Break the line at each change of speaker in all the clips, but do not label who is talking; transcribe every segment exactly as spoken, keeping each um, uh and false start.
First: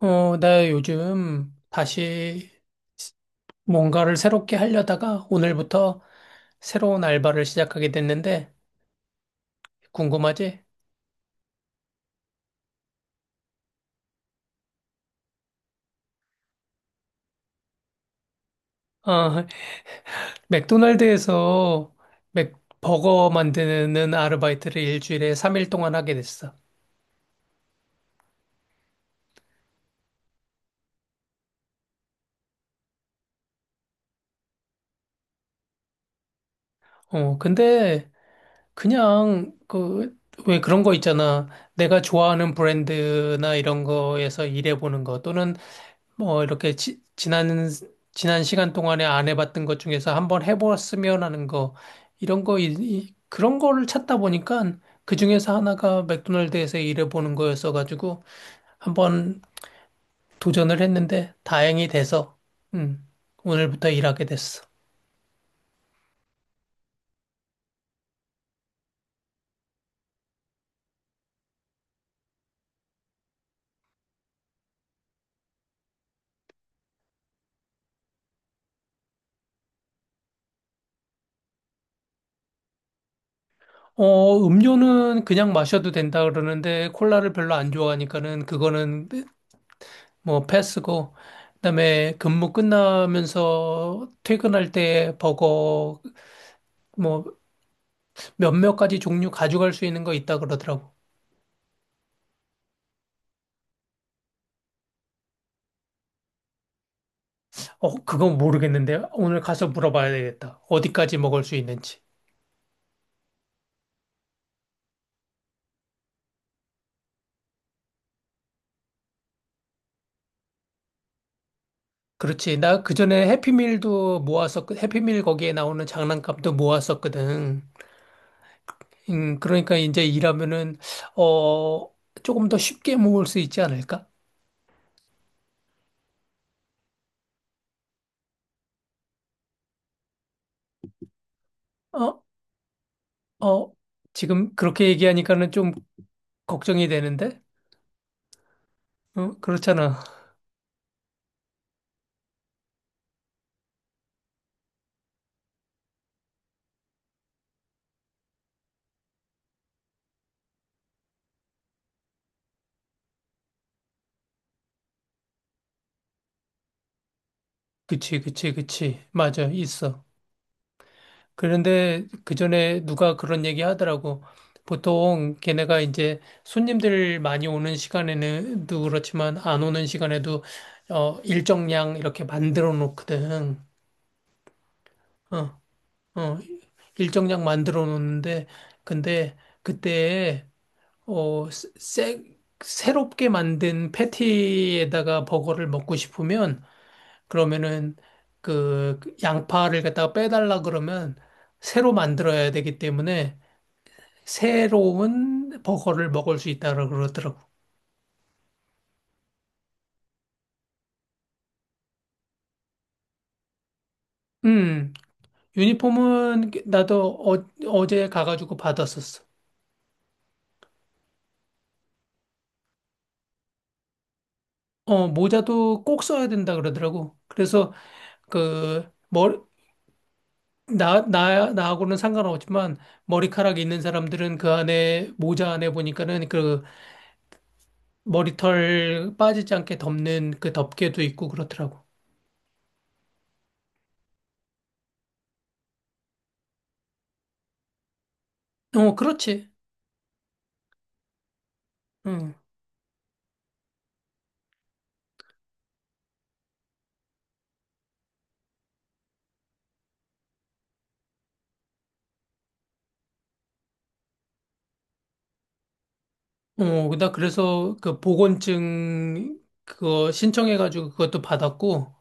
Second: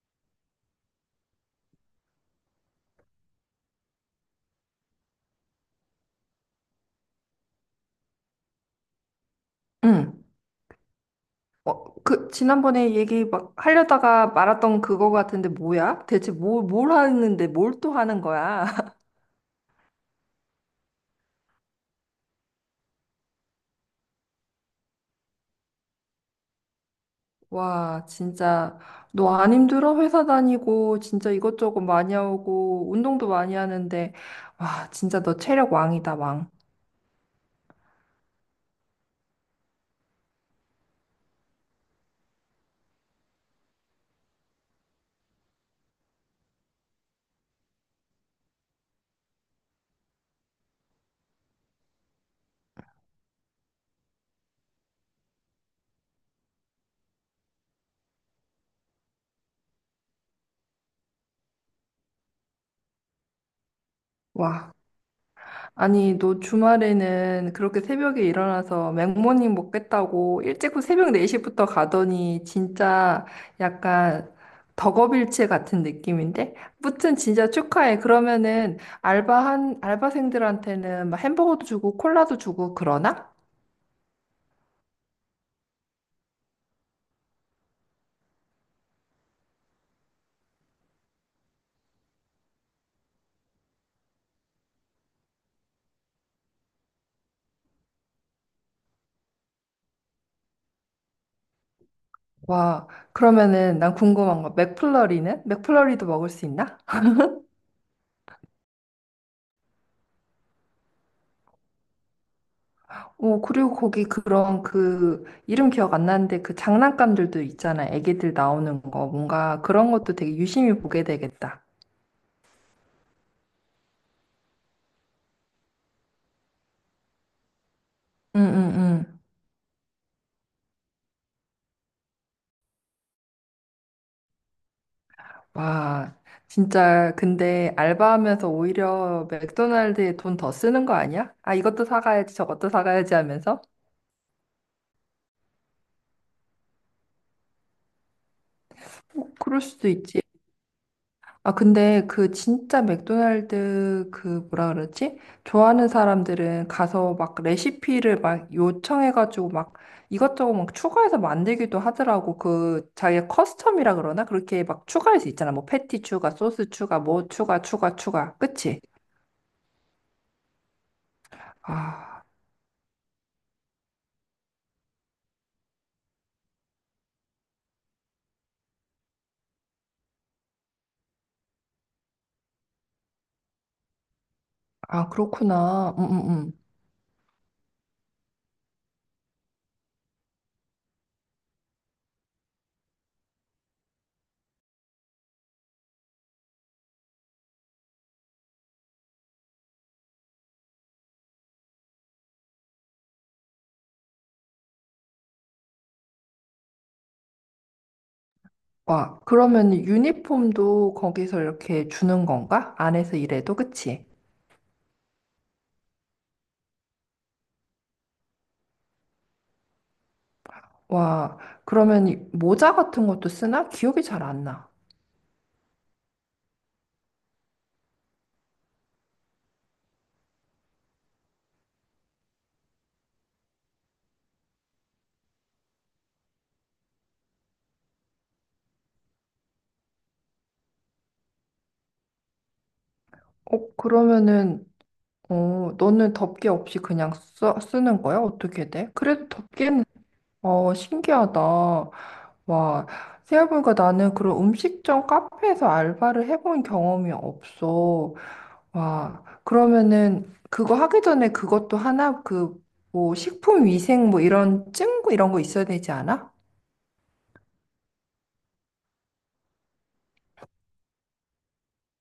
어, 나 요즘 다시 뭔가를 새롭게 하려다가 오늘부터 새로운 알바를 시작하게 됐는데,
응.
궁금하지?
어, 그, 지난번에 얘기 막 하려다가 말았던 그거 같은데 뭐야? 대체 뭘, 뭘 하는데 뭘 또 하는 거야?
어, 맥도날드에서 맥, 버거 만드는 아르바이트를 일주일에 삼 일 동안 하게 됐어.
와, 진짜, 너 안 힘들어? 회사 다니고, 진짜 이것저것 많이 하고, 운동도 많이 하는데, 와, 진짜 너 체력 왕이다, 왕.
어, 근데 그냥 그, 왜 그런 거 있잖아. 내가 좋아하는 브랜드나 이런 거에서 일해보는 거 또는 뭐 이렇게 지, 지난 지난 시간 동안에 안 해봤던 것 중에서 한번 해보았으면 하는 거 이런 거 이- 이- 그런 거를 찾다 보니까 그 중에서 하나가 맥도날드에서 일해보는 거였어가지고 한번 도전을 했는데 다행히 돼서 음, 오늘부터 일하게 됐어.
와, 아니, 너 주말에는 그렇게 새벽에 일어나서 맥모닝 먹겠다고 일찍 새벽 네 시부터 가더니 진짜 약간 덕업일체 같은 느낌인데? 무튼 진짜 축하해. 그러면은 알바한, 알바생들한테는 막 햄버거도 주고 콜라도 주고 그러나?
어, 음료는 그냥 마셔도 된다 그러는데 콜라를 별로 안 좋아하니까는 그거는 뭐 패스고, 그다음에 근무 끝나면서 퇴근할 때 버거 뭐 몇몇 가지 종류 가져갈 수 있는 거 있다 그러더라고.
와, 그러면은 난 궁금한 거. 맥플러리는? 맥플러리도 먹을 수 있나?
어, 그건 모르겠는데 오늘 가서 물어봐야 되겠다. 어디까지 먹을 수 있는지.
오, 그리고 거기 그런 그 이름 기억 안 나는데 그 장난감들도 있잖아. 애기들 나오는 거. 뭔가 그런 것도 되게 유심히 보게 되겠다.
그렇지. 나 그전에 해피밀도 모았었, 해피밀 거기에 나오는 장난감도 모았었거든.
응, 응, 응.
음, 그러니까 이제 일하면은, 어, 조금 더 쉽게 모을 수 있지 않을까?
와, 진짜 근데 알바하면서 오히려 맥도날드에 돈 더 쓰는 거 아니야? 아, 이것도
어,
사가야지, 저것도 사가야지 하면서?
어, 지금 그렇게 얘기하니까는 좀 걱정이 되는데?
어,
어,
그럴 수도
그렇잖아.
있지. 아, 근데 그 진짜 맥도날드 그 뭐라 그러지? 좋아하는 사람들은 가서 막 레시피를 막 요청해가지고 막 이것저것 막 추가해서 만들기도 하더라고. 그 자기가 커스텀이라 그러나? 그렇게 막 추가할 수 있잖아. 뭐 패티 추가, 소스 추가, 뭐 추가, 추가,
그치,
추가.
그치,
그치?
그치. 맞아, 있어. 그런데
아,
그 전에 누가 그런 얘기 하더라고. 보통 걔네가 이제 손님들 많이 오는 시간에는도 그렇지만 안 오는 시간에도 어, 일정량 이렇게 만들어 놓거든.
아,
어,
그렇구나. 음, 음,
어,
음.
일정량 만들어 놓는데 근데 그때 어, 새, 새롭게 만든 패티에다가 버거를 먹고 싶으면 그러면은 그 양파를 갖다가 빼달라 그러면 새로 만들어야 되기 때문에 새로운 버거를 먹을 수 있다고 그러더라고.
와, 그러면 유니폼도 거기서 이렇게 주는 건가? 안에서 일해도, 그치?
음, 유니폼은 나도 어, 어제 가가지고 받았었어.
와, 그러면 모자 같은 것도 쓰나? 기억이 잘 안 나.
어, 모자도 꼭 써야 된다 그러더라고. 그래서 그, 머리, 나, 나, 나하고는 상관없지만 머리카락 이 있는 사람들은 그 안에, 모자 안에 보니까는 그 머리털 빠지지 않게 덮는 그 덮개도 있고 그렇더라고.
어, 그러면은, 어, 너는 덮개 없이 그냥 써, 쓰는 거야? 어떻게 돼?
어,
그래도
그렇지.
덮개는, 어, 신기하다.
응.
와, 생각해보니까 나는 그런 음식점 카페에서 알바를 해본 경험이 없어. 와, 그러면은, 그거 하기 전에 그것도 하나, 그, 뭐, 식품 위생 뭐 이런 증거 이런 거 있어야 되지 않아?
어, 나 그래서 그 보건증 그거 신청해가지고 그것도 받았고,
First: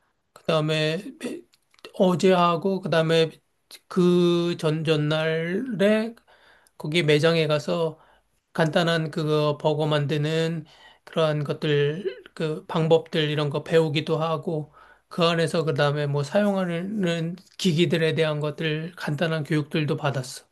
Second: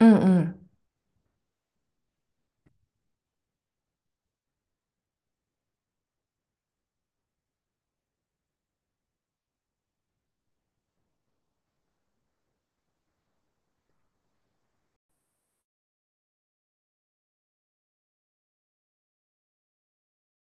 응, 응.
그다음에 어제 하고, 그다음에 그 전 전날에 거기 매장에 가서 간단한 그거 버거 만드는 그러한 것들, 그 방법들 이런 거 배우기도 하고, 그 안에서 그다음에 뭐 사용하는 기기들에 대한 것들 간단한 교육들도 받았어.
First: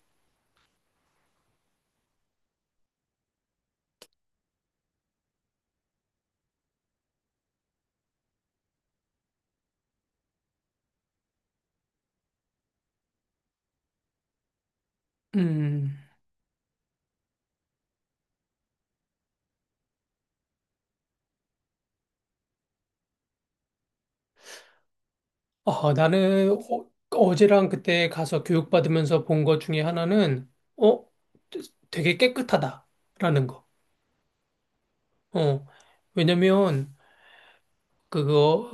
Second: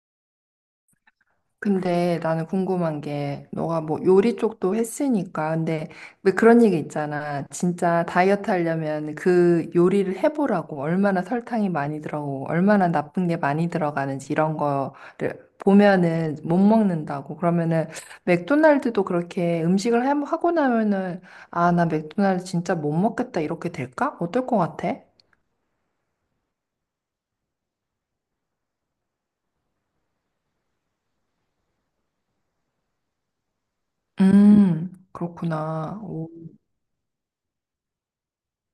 근데 나는 궁금한 게 너가 뭐 요리 쪽도 했으니까 근데 왜 그런 얘기 있잖아. 진짜 다이어트 하려면 그 요리를 해보라고 얼마나 설탕이 많이 들어가고 얼마나 나쁜 게 많이 들어가는지 이런 거를
음.
보면은 못 먹는다고. 그러면은 맥도날드도 그렇게 음식을 해- 하고 나면은 아, 나 맥도날드 진짜 못 먹겠다 이렇게 될까? 어떨 것 같아?
아, 나는 어, 어제랑 그때 가서 교육받으면서 본 것 중에 하나는, 어, 되게 깨끗하다라는 거.
음,
어,
그렇구나.
왜냐면 그거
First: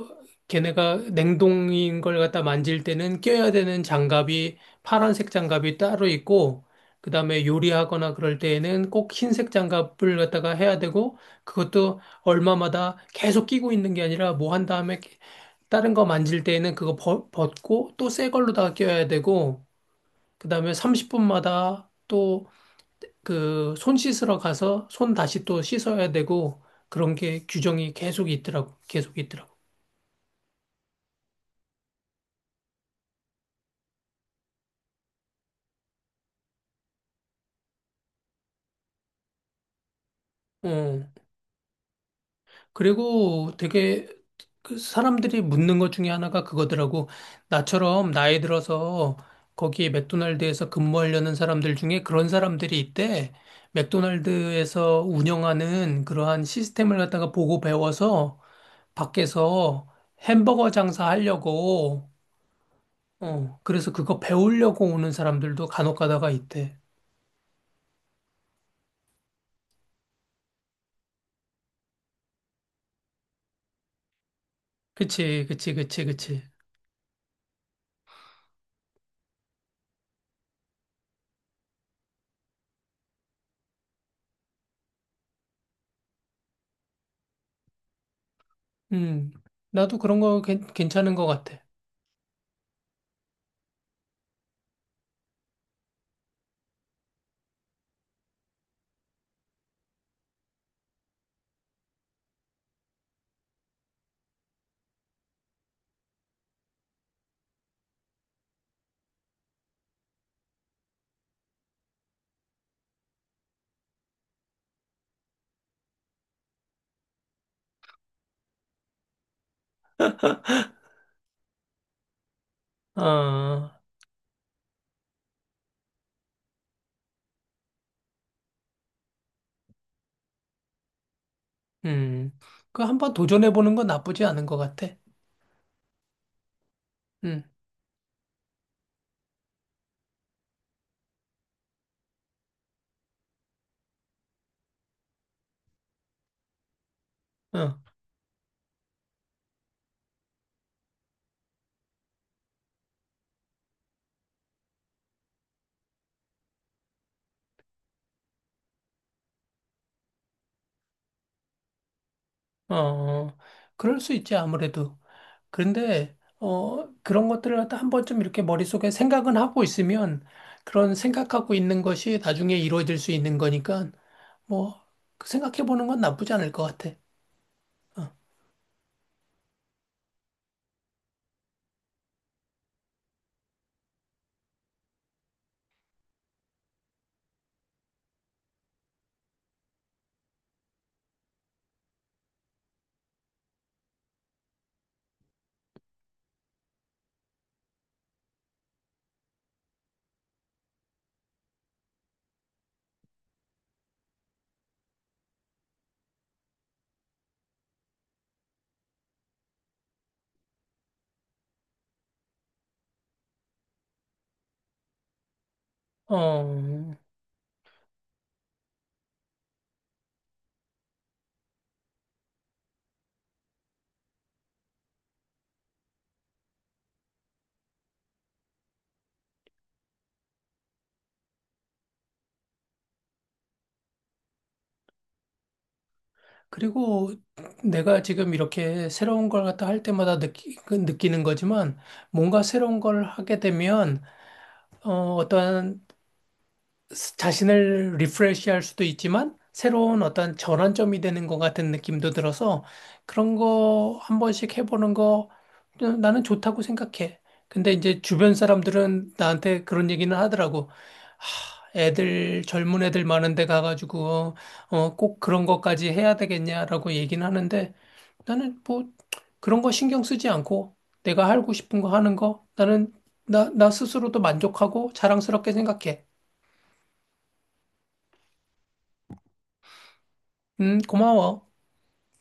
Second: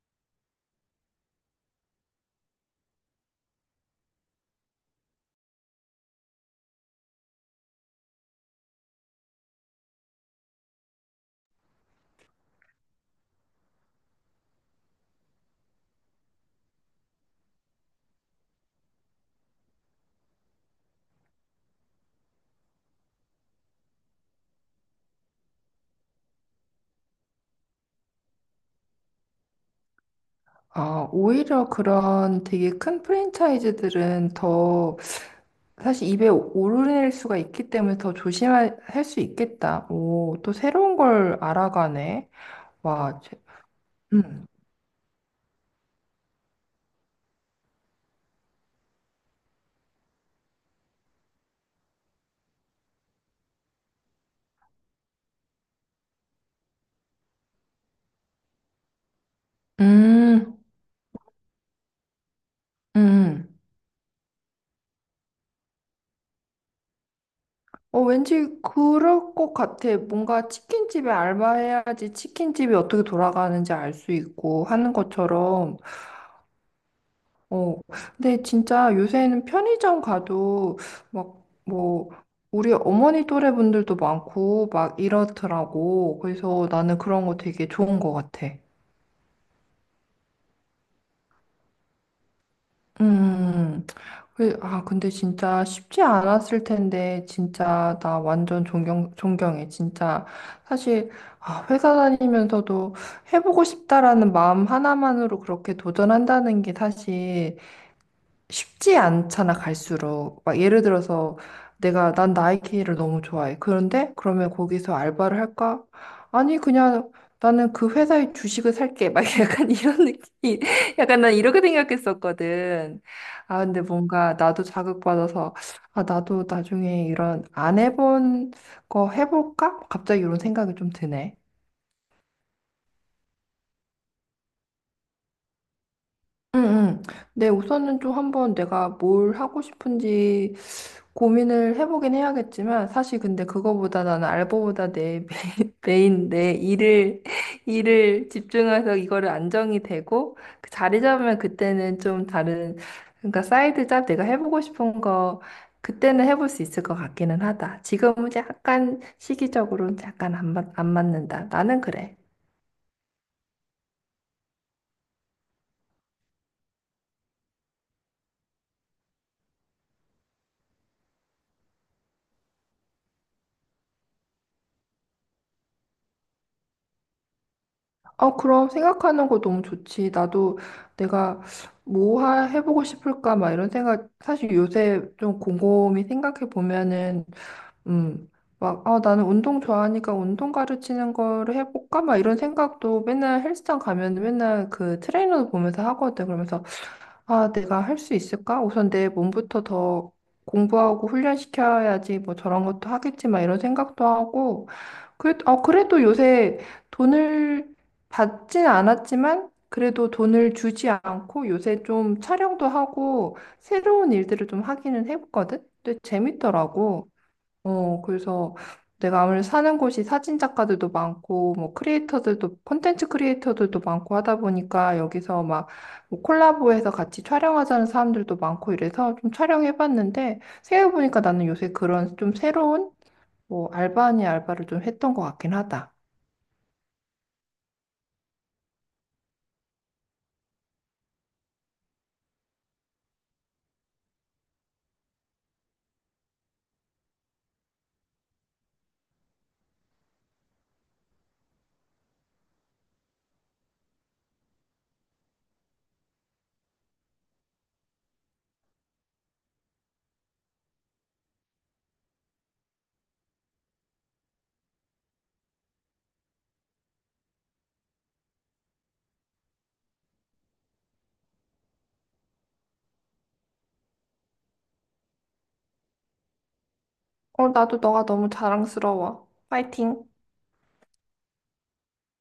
걔네가 냉동인 걸 갖다 만질 때는 껴야 되는 장갑이 파란색 장갑이 따로 있고 그다음에 요리하거나 그럴 때에는 꼭 흰색 장갑을 갖다가 해야 되고 그것도 얼마마다 계속 끼고 있는 게 아니라 뭐 한 다음에 다른 거 만질 때에는 그거 벗- 벗고 또 새 걸로다가 껴야 되고 그다음에 삼십 분마다 또 그 손 씻으러 가서 손 다시 또 씻어야 되고 그런 게 규정이 계속 있더라고. 계속 있더라고.
아, 오히려 그런 되게 큰 프랜차이즈들은 더 사실 입에 오르내릴 수가 있기 때문에 더 조심할 수 있겠다. 오, 또 새로운
어.
걸 알아가네. 와, 제,
그리고 되게
음,
그 사람들이 묻는 것 중에 하나가 그거더라고. 나처럼 나이 들어서 거기에 맥도날드에서 근무하려는 사람들 중에 그런 사람들이 있대. 맥도날드에서 운영하는 그러한 시스템을 갖다가 보고 배워서 밖에서
음,
햄버거 장사하려고,
음.
어, 그래서 그거 배우려고 오는 사람들도 간혹 가다가 있대.
어, 왠지 그럴 것 같아. 뭔가 치킨집에 알바해야지 치킨집이 어떻게 돌아가는지 알 수 있고 하는
그치, 그치,
것처럼
그치, 그치.
어, 근데 진짜 요새는 편의점 가도 막 뭐 우리 어머니 또래 분들도 많고 막 이렇더라고. 그래서 나는 그런 거 되게 좋은 것 같아.
음, 나도 그런 거 괜- 괜찮은 것 같아.
음, 그- 아, 근데 진짜 쉽지 않았을 텐데, 진짜 나 완전 존경, 존경해. 진짜 사실 아, 회사 다니면서도 해보고 싶다라는 마음 하나만으로 그렇게 도전한다는 게 사실 쉽지 않잖아, 갈수록. 막 예를 들어서 내가 난 나이키를 너무 좋아해. 그런데 그러면 거기서 알바를 할까? 아니, 그냥 나는 그 회사의 주식을 살게. 막 약간 이런 느낌. 약간 난 이렇게 생각했었거든. 아,
아.
근데 뭔가 나도 자극받아서 아, 나도 나중에 이런 안 해본 거 해볼까? 갑자기 이런 생각이 좀 드네.
음, 그 한번 도전해보는 건 나쁘지 않은 것 같아.
응, 응.
음,
네, 우선은 좀 한번 내가 뭘 하고 싶은지 고민을 해보긴 해야겠지만 사실 근데 그거보다 나는 알바보다 내 메- 메인 내 일을
어,
일을 집중해서 이거를 안정이 되고 그 자리 잡으면 그때는 좀 다른 그러니까 사이드 잡 내가 해보고 싶은 거 그때는 해볼 수 있을 것 같기는 하다. 지금은 약간 시기적으로는 약간 안, 맞- 안 맞는다. 나는 그래.
어, 어. 그럴 수 있지, 아무래도. 그런데, 어, 그런 것들을 갖다 한 번쯤 이렇게 머릿속에 생각은 하고 있으면 그런 생각하고 있는 것이 나중에 이루어질 수 있는 거니까, 뭐, 그 생각해보는 건 나쁘지 않을 것 같아. 어,
아, 그럼 생각하는 거 너무 좋지. 나도 내가 뭐 하- 해보고 싶을까, 막 이런 생각, 사실 요새 좀 곰곰이 생각해 보면은, 음, 막, 아, 나는 운동 좋아하니까 운동 가르치는 거를 해볼까, 막 이런 생각도 맨날 헬스장 가면 맨날 그 트레이너 보면서 하거든. 그러면서 아, 내가 할 수 있을까? 우선 내 몸부터 더 공부하고 훈련시켜야지 뭐 저런 것도 하겠지 막 이런 생각도 하고 그래, 어, 그래도 요새 돈을 받진 않았지만 그래도 돈을 주지 않고 요새 좀 촬영도 하고 새로운 일들을 좀 하기는 해봤거든? 근데
어,
재밌더라고. 어, 그래서 내가 아무래도 사는 곳이 사진 작가들도 많고, 뭐, 크리에이터들도, 콘텐츠 크리에이터들도 많고 하다 보니까 여기서 막, 뭐 콜라보해서 같이 촬영하자는 사람들도 많고 이래서 좀 촬영해봤는데, 생각해보니까 나는 요새 그런 좀 새로운, 뭐, 알바 아닌 알바를 좀 했던 것 같긴 하다.
그리고 내가 지금 이렇게 새로운 걸 갖다 할 때마다 느끼, 그 느끼는 거지만 뭔가 새로운 걸 하게 되면 어, 어떠한 자신을 리프레시할 수도 있지만 새로운 어떤 전환점이 되는 것 같은 느낌도 들어서 그런 거 한 번씩 해보는 거 나는 좋다고 생각해. 근데 이제 주변 사람들은 나한테 그런 얘기는 하더라고. 하, 애들 젊은 애들 많은 데 가가지고 어, 꼭 그런 것까지 해야 되겠냐라고 얘기는 하는데 나는 뭐 그런 거 신경 쓰지 않고 내가 하고 싶은 거 하는 거 나는 나, 나 스스로도 만족하고 자랑스럽게 생각해.
어, 나도 너가 너무 자랑스러워. 파이팅!
음, 고마워.